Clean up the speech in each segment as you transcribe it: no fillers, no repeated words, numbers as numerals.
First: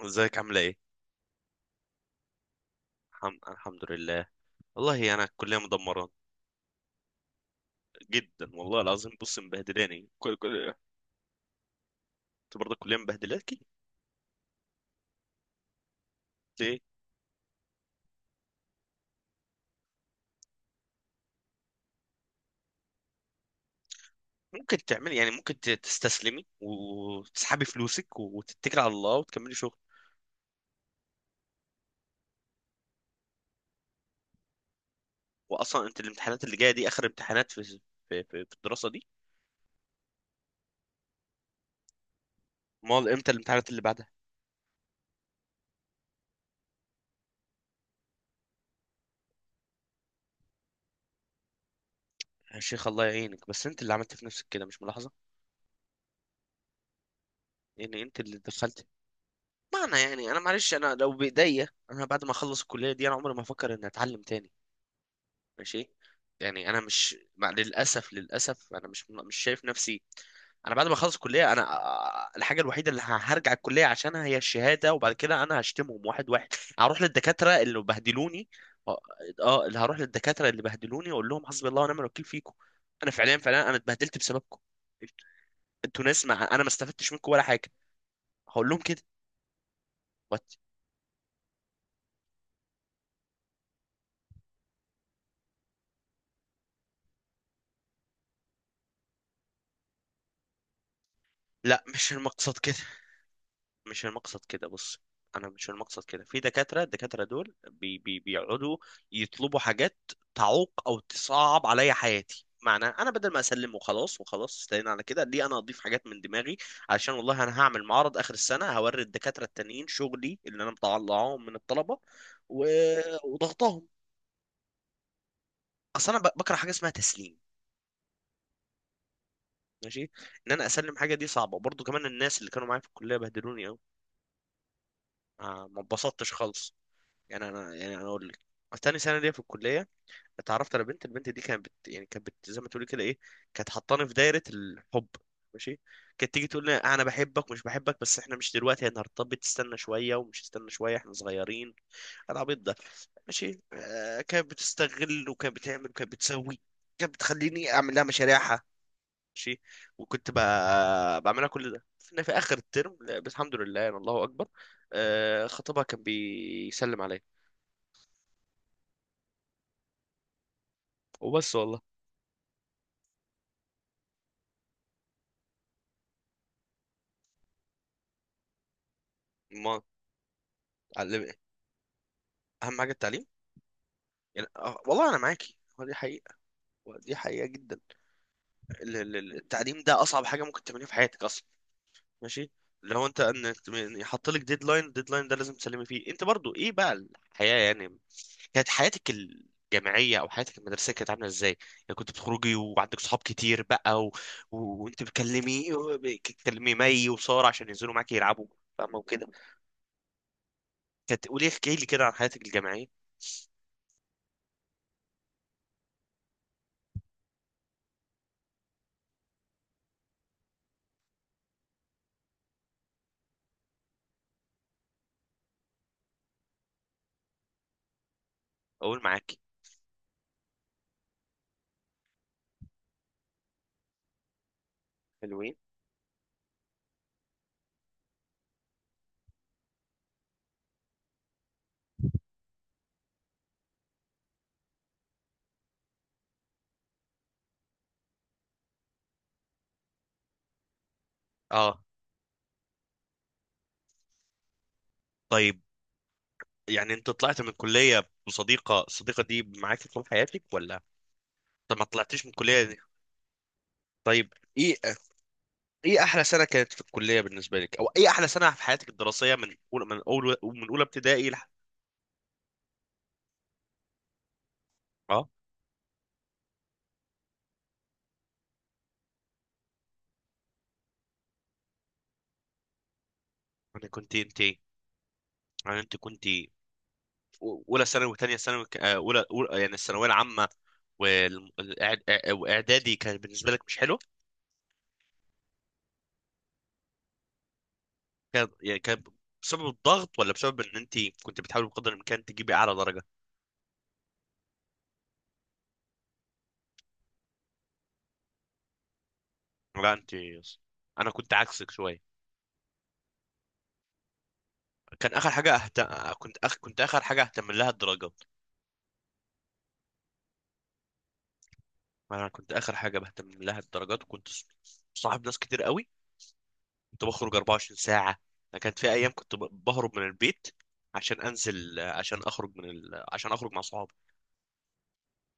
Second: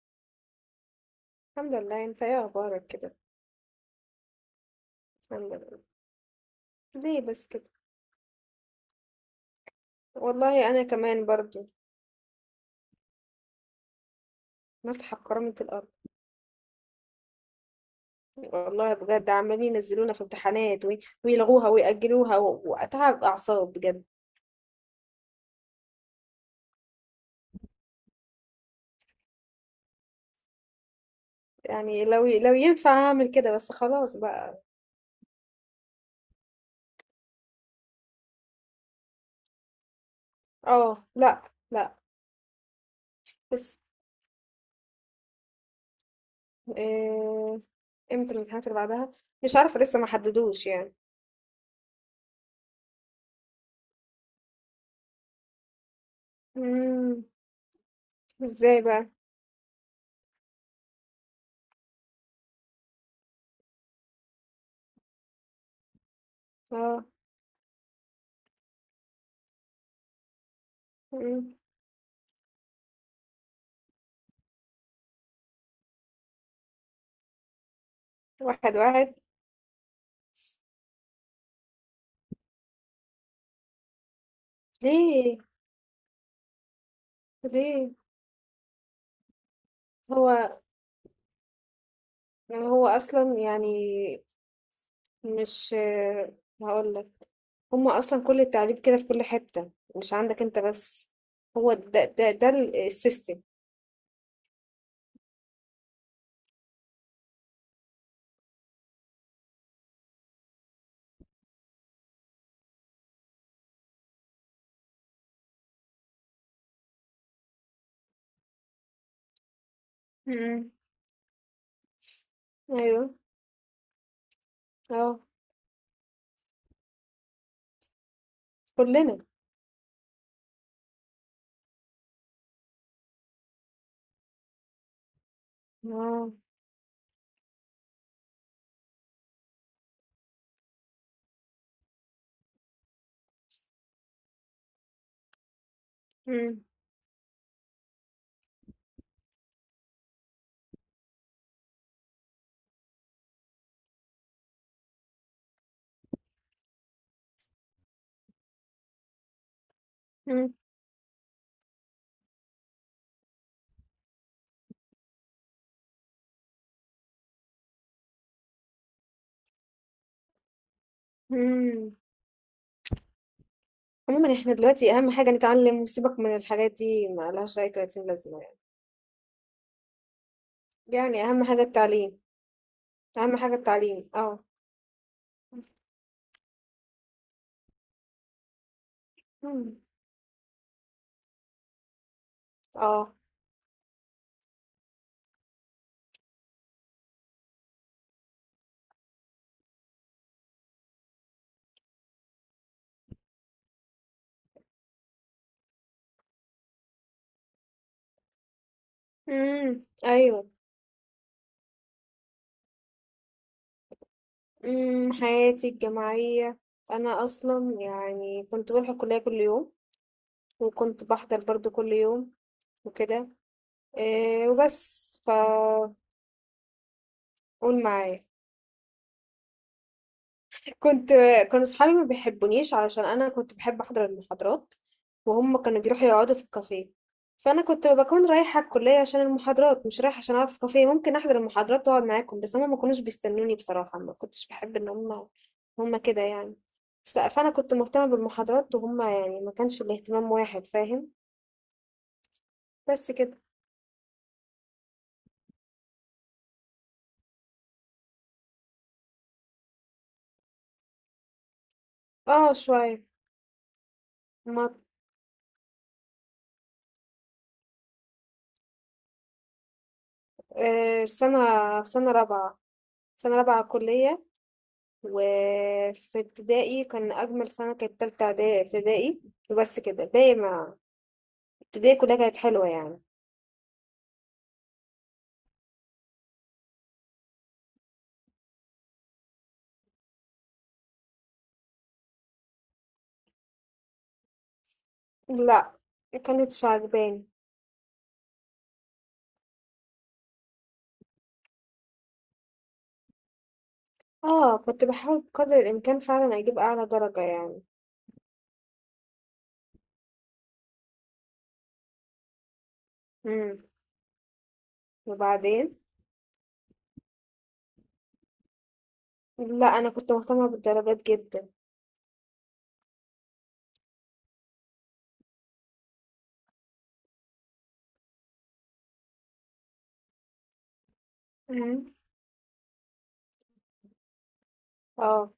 ازيك عاملة ايه؟ الحمد لله، انت ايه اخبارك كده؟ الحمد لله. والله انا الحمد الكلية لله. مدمرة ليه بس كده؟ جدا، والله العظيم. بص مبهدلاني كل والله كل انا كمان برضو انت برضه الكلية مبهدلاكي نصحى بكرامة الارض. ليه؟ والله بجد عمالين ينزلونا في امتحانات ويلغوها ويأجلوها واتعب اعصاب بجد. ممكن تعملي، يعني ممكن تستسلمي وتسحبي فلوسك وتتكلي على الله وتكملي شغل. يعني لو ينفع اعمل كده بس خلاص بقى. واصلا انت الامتحانات اللي جاية دي اخر امتحانات في في الدراسة دي؟ اه، لا. لا. امال امتى الامتحانات بس اللي بعدها؟ إيه، امتى الامتحانات اللي بعدها؟ مش عارفة، لسه ما حددوش يعني. يا شيخ الله يعينك، بس انت اللي عملت في نفسك كده، مش ملاحظة؟ مم. يعني انت اللي ازاي دخلت. بقى؟ معنى يعني، انا معلش، انا لو بايديا انا بعد ما اخلص الكلية دي انا عمري ما افكر اني اتعلم تاني. ماشي. يعني انا اه. مش مع، للاسف للاسف، انا مش شايف نفسي. انا بعد ما اخلص الكليه مم. انا الحاجه الوحيده اللي هرجع الكليه عشانها هي الشهاده، وبعد كده انا هشتمهم واحد واحد. هروح للدكاتره اللي بهدلوني. واحد اه، واحد. اللي هروح للدكاتره اللي بهدلوني واقول لهم حسبي الله ونعم الوكيل فيكم. انا فعليا فعليا انا اتبهدلت بسببكم. ليه؟ انتوا ناس، ما انا ما استفدتش منكم ولا حاجه. ليه؟ هقول لهم كده. وات. هو يعني هو اصلا يعني مش، هقول لك، هما اصلا كل التعليم كده في كل حتة، مش عندك انت بس. هو لا ده مش ده المقصد كده، السيستم. مش المقصد كده. بص انا مش المقصد كده، في دكاتره، الدكاتره دول بي بيقعدوا يطلبوا حاجات تعوق او تصعب عليا حياتي. معنى انا بدل ما اسلم وخلاص، وخلاص استنينا على كده، ليه انا اضيف حاجات من دماغي؟ علشان والله انا هعمل معرض اخر السنه، هوري الدكاتره التانيين شغلي اللي انا مم. مطلعهم من الطلبه و... ايوه. وضغطهم. اه. اصل انا بكره حاجه اسمها تسليم. كلنا. ماشي. انا اسلم حاجه دي صعبه برضو. كمان الناس اللي كانوا معايا في الكليه بهدلوني قوي، ما اتبسطتش اه. خالص. يعني انا اقول لك، تاني سنه ليا في الكليه اتعرفت على بنت، البنت دي كانت بت... يعني كانت بت... زي ما تقولي كده ايه، كانت حطاني في دايره الحب. ماشي. كانت تيجي مم. تقول لي انا بحبك مش بحبك، بس احنا مش دلوقتي، احنا هنرتبط، تستنى شويه، ومش تستنى شويه، احنا صغيرين. العبيط ده. ماشي. آه كانت بتستغل وكانت بتعمل وكانت بتسوي، كانت بتخليني اعمل لها مشاريعها. ماشي. وكنت مم. بقى... بعملها كل ده في في اخر الترم. لا، بس الحمد لله، يعني الله اكبر. آه، خطيبها كان بيسلم عليا. وبس والله. مم. عموما احنا دلوقتي اهم حاجة نتعلم، وسيبك من الحاجات دي، ما لهاش اي 30 لازمة يعني. ما يعني علم. اهم حاجة التعليم. اهم حاجه التعليم. اهم حاجة التعليم، اه. يعني والله انا معاكي، هو دي حقيقه، ودي حقيقه جدا. مم. التعليم ده اصعب حاجه ممكن تعمليها في حياتك اصلا. ماشي. اللي هو اه. انت ان، إن يحط لك ديدلاين، الديدلاين ده لازم تسلمي فيه. انت برضو ايه بقى الحياه؟ يعني كانت حياتك الجامعيه او حياتك المدرسيه كانت عامله ازاي؟ يعني كنت بتخرجي وعندك صحاب كتير بقى و... و... وانت بتكلمي مي وساره عشان ينزلوا معاكي يلعبوا، فاهمه وكده؟ مم. ايوه. كانت، قولي احكي لي كده عن حياتك الجامعيه. حياتي الجامعية، أنا أصلا يعني كنت بروح الكلية كل يوم، وكنت بحضر برضو كل يوم، وكده. إيه وبس، فقول معايا. اقول معاكي. كنت، كانوا صحابي ما بيحبونيش علشان انا كنت بحب احضر المحاضرات، حلوين. وهم كانوا بيروحوا يقعدوا في الكافيه. فانا كنت بكون رايحه الكليه عشان المحاضرات، مش رايحه عشان اقعد في كافيه. ممكن احضر المحاضرات واقعد معاكم، بس هم ما كانوش بيستنوني بصراحه. ما كنتش بحب ان هم كده يعني. فانا كنت مهتمه بالمحاضرات، وهم يعني ما كانش الاهتمام واحد، فاهم؟ اه. بس كده. طيب يعني انت طلعت من الكلية بصديقة، الصديقة دي معاك طول حياتك ولا؟ طب ما طلعتيش من اه الكلية دي. شويه. طيب. ما، ايه ايه احلى سنة كانت في الكلية بالنسبة لك، او ايه احلى سنة في حياتك الدراسية من اولى، من اول، من اولى آه، في ابتدائي سنه، لح... في سنه رابعه، سنه رابعه كليه. اه. وفي ابتدائي كان أجمل سنة كانت تالتة إعدادي ابتدائي. وبس كده باقي، ما، ابتدائي كلها كانت حلوة يعني. انا كنت انت انا انت كنت في اولى ثانوي وثانية ثانوي، يعني الثانوية العامة. واعدادي كان بالنسبة لك مش حلو؟ لا مكانتش عجباني. كان يعني كان بسبب الضغط ولا بسبب ان انت كنت بتحاولي بقدر الامكان تجيبي اعلى درجة؟ اه، كنت بحاول بقدر الإمكان فعلا أجيب أعلى درجة يعني. لا انت، انا كنت عكسك شوية. مم. كان اخر حاجه وبعدين، أهت... كنت اخر حاجه اهتم لها الدرجات. لا أنا كنت مهتمة بالدرجات جدا. انا كنت اخر حاجه بهتم لها الدرجات، وكنت صاحب ناس كتير قوي. كنت بخرج 24 ساعه. أنا كانت في ايام كنت بهرب من البيت، عشان انزل، مم. عشان اخرج من ال... عشان اخرج مع صحابي. اه.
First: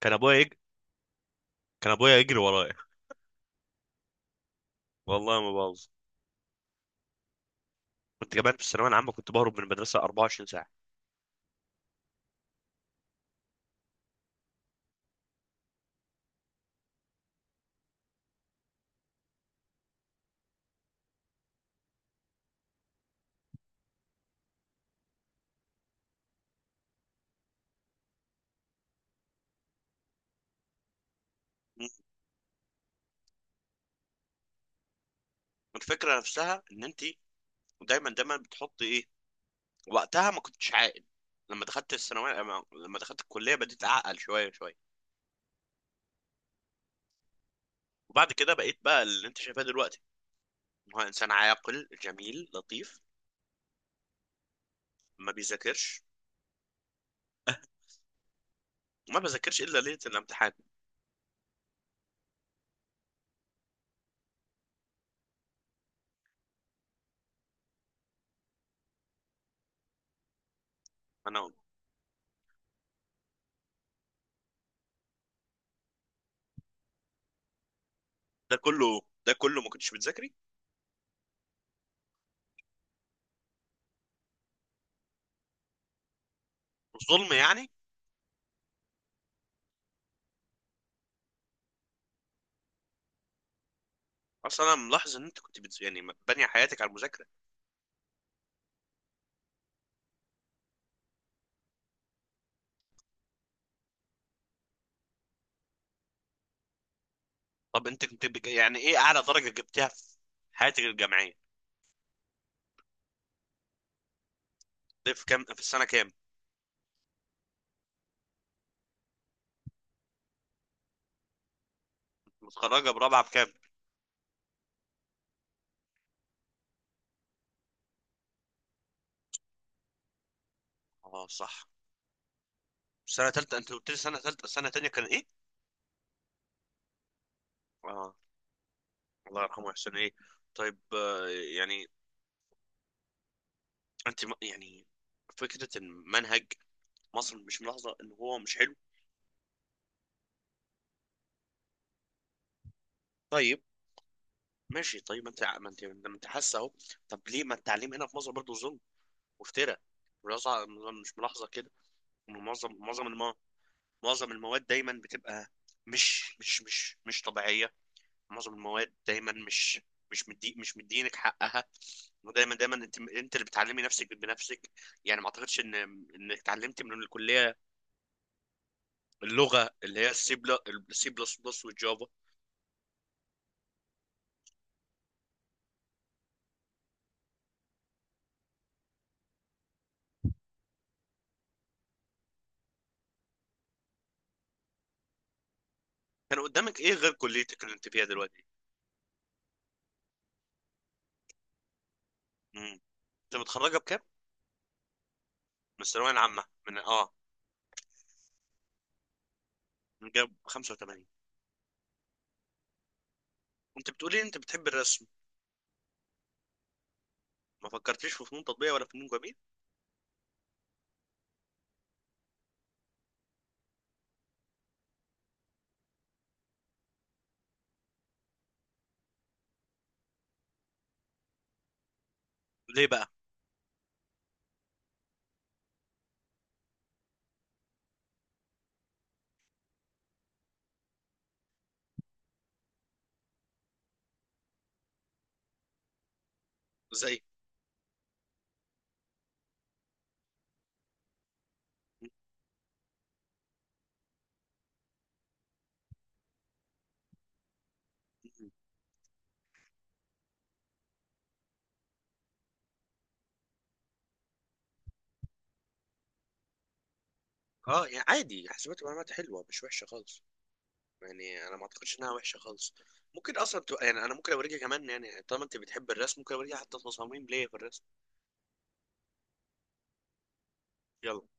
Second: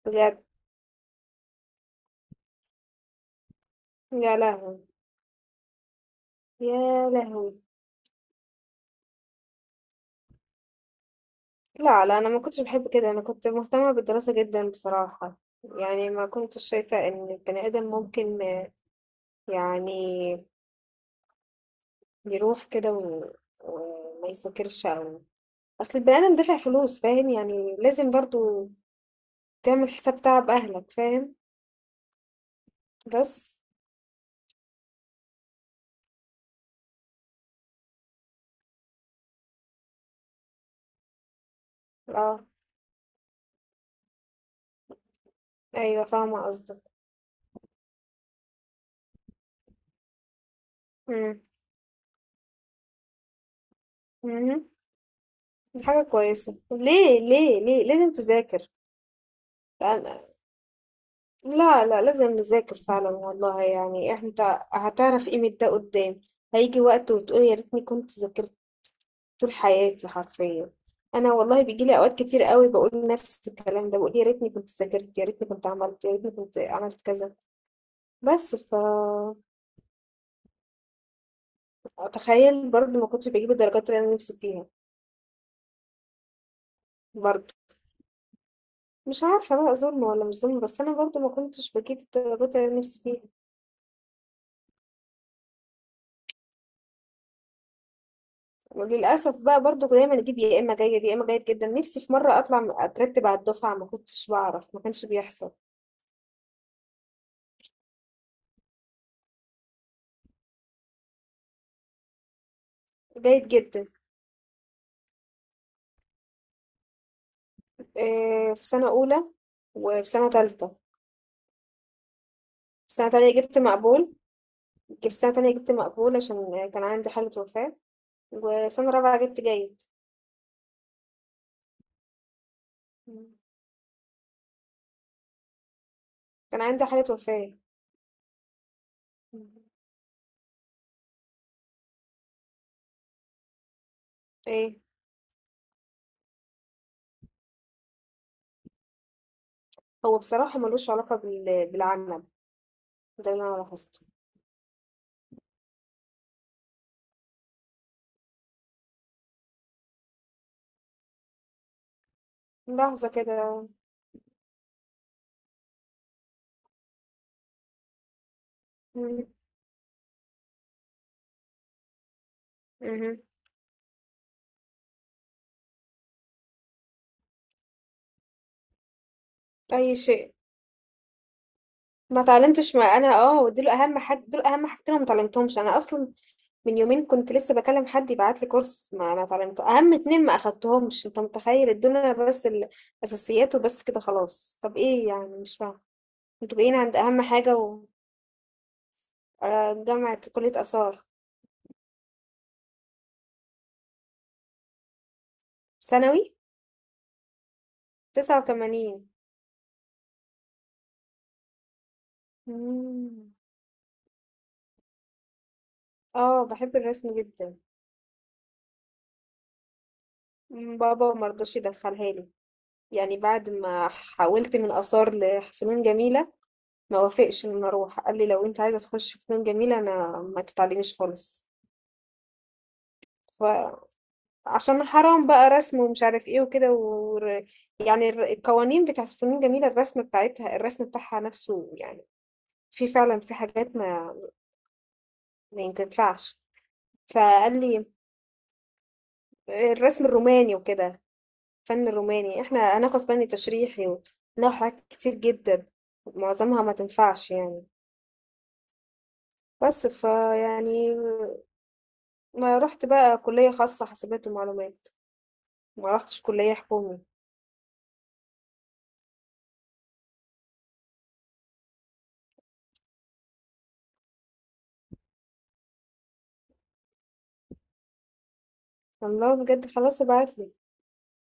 كان ابويا بجد. يج... كان ابويا يجري ورايا، يا لهوي. والله ما بهزر. يا لهوي. كنت كمان في الثانويه العامه كنت بهرب من المدرسه 24 ساعه. لا لا، أنا ما كنتش بحب كده، أنا كنت مهتمة بالدراسة جدا بصراحة. يعني ما كنتش شايفة إن البني آدم ممكن يعني يروح كده، وما يذاكرش، أو، أصل البني آدم دافع فلوس، فاهم يعني؟ لازم برضو تعمل حساب تعب أهلك، فاهم؟ م. بس. الفكره نفسها ان انت، دايما بتحطي ايه، وقتها ما كنتش عاقل. لما دخلت الثانويه، اه. لما دخلت الكليه، بديت اعقل شويه شويه. أيوة فاهمة قصدك. وبعد كده بقيت بقى اللي انت شايفاه دلوقتي، إن هو انسان مم. عاقل جميل لطيف. مم. ما دي حاجة بيذاكرش، كويسة، ليه ليه ليه لازم تذاكر؟ وما بذاكرش الا ليله أنا- الامتحان. لا لا، لازم نذاكر فعلا والله. يعني انت هتعرف قيمة ده قدام، هيجي وقت وتقول يا ريتني كنت ذاكرت. طول حياتي حرفيا، انا انا. والله بيجي لي اوقات كتير قوي بقول نفس الكلام ده، بقول يا ريتني كنت ذاكرت، يا ريتني كنت عملت، يا ريتني كنت عملت كذا. بس ده ف كله، ده كله ما كنتش بتذاكري، تخيل، برضو ما كنتش بجيب الدرجات اللي انا نفسي فيها. ظلم برضو يعني. مش عارفه بقى ظلم ولا مش ظلم، بس انا برضو ما كنتش بجيب الدرجات اللي انا نفسي فيها. اصلا انا ملاحظ ان انت كنت بتز... يعني بانيه حياتك على المذاكره. وللاسف بقى برضو دايما اجيب يا اما جيد يا اما جيد جدا. نفسي في مره اترتب على الدفعه، ما كنتش بعرف، ما كانش بيحصل. طب انت كنت بج... يعني ايه اعلى درجه جبتها في حياتك الجامعيه؟ جيد جدا. ده في كام، في السنه كام؟ آه، في سنه اولى، وفي سنه تالتة. متخرجه في سنة برابعه تانية بكام؟ جبت مقبول. جبت سنة تانية جبت مقبول عشان كان عندي حالة وفاة. وسنة رابعة جبت جيد. اه صح. سنه ثالثه انت قلت لي، سنه ثالثه، سنه ثانيه كان ايه؟ كان عندي حالة وفاة. اه، الله يرحمه يحسن ايه. طيب يعني انت ايه، يعني فكرة المنهج مصر، مش ملاحظه ان هو مش حلو؟ هو بصراحة ملوش علاقة بالعمل، ده اللي انا طيب لاحظته. ماشي، طيب ما انت، ما انت، ما انت حاسه اهو. طب ليه ما التعليم هنا في مصر برضه ظلم وافتراء؟ ملاحظة- مش ملاحظه كده إن معظم لحظة الم... كده. معظم المواد دايما بتبقى مش طبيعيه؟ معظم المواد مم. دايما مش مش مدينك حقها، ودايما انت مهم. انت اللي بتعلمي نفسك بنفسك. يعني ما اعتقدش ان، انك اتعلمت من الكليه اللغه اي اللي هي السي شيء بلس، السي بلس بلس والجافا. ما اتعلمتش. ما انا اه دول اهم حاجة، دول اهم حاجتين أنا ما اتعلمتهمش انا اصلا. من يومين كنت لسه بكلم حد يبعت لي كورس، ما اتعلمته. اهم اتنين ما اخدتهمش، انت متخيل الدنيا؟ بس الاساسيات وبس كده خلاص. طب ايه يعني؟ مش فاهمه. كان انتوا جايين قدامك ايه عند غير اهم حاجة. كليتك اللي انت فيها دلوقتي؟ جامعة كلية آثار. انت متخرجه بكام؟ من الثانويه ثانوي العامه، من اه، 89. من جاب 85؟ مم. انت بتقولي انت بتحب الرسم، اه بحب الرسم جدا. ما فكرتيش في فنون تطبيقيه ولا فنون جميل؟ بابا مرضاش يدخلها لي. يعني بعد ما حاولت من آثار لفنون جميلة، ما وافقش ان أنا اروح. قال لي لو انت عايزة تخش فنون جميلة، انا ما تتعلميش خالص. ليه بقى؟ فعشان، حرام بقى رسم ومش عارف ايه وكده، يعني القوانين بتاعت فنون جميلة، الرسم بتاعتها، الرسم بتاعها نفسه يعني، في فعلا في حاجات ما، ما ينفعش. ازاي؟ فقال لي الرسم الروماني وكده، فن الروماني، احنا هناخد فن تشريحي وناخد حاجات كتير جدا، معظمها ما تنفعش يعني. بس ف يعني ما رحت بقى كلية خاصة حاسبات ومعلومات، ما رحتش كلية حكومي. اه يعني عادي، حسابات ومعلومات حلوه، مش وحشه خالص، يعني انا ما اعتقدش انها وحشه خالص. ممكن اصلا تبقى، يعني انا ممكن اوريكي كمان، يعني طالما انت بتحب الرسم ممكن اوريكي حتى تصاميم ليا في الرسم. الله بجد، خلاص ابعتلي. يلا.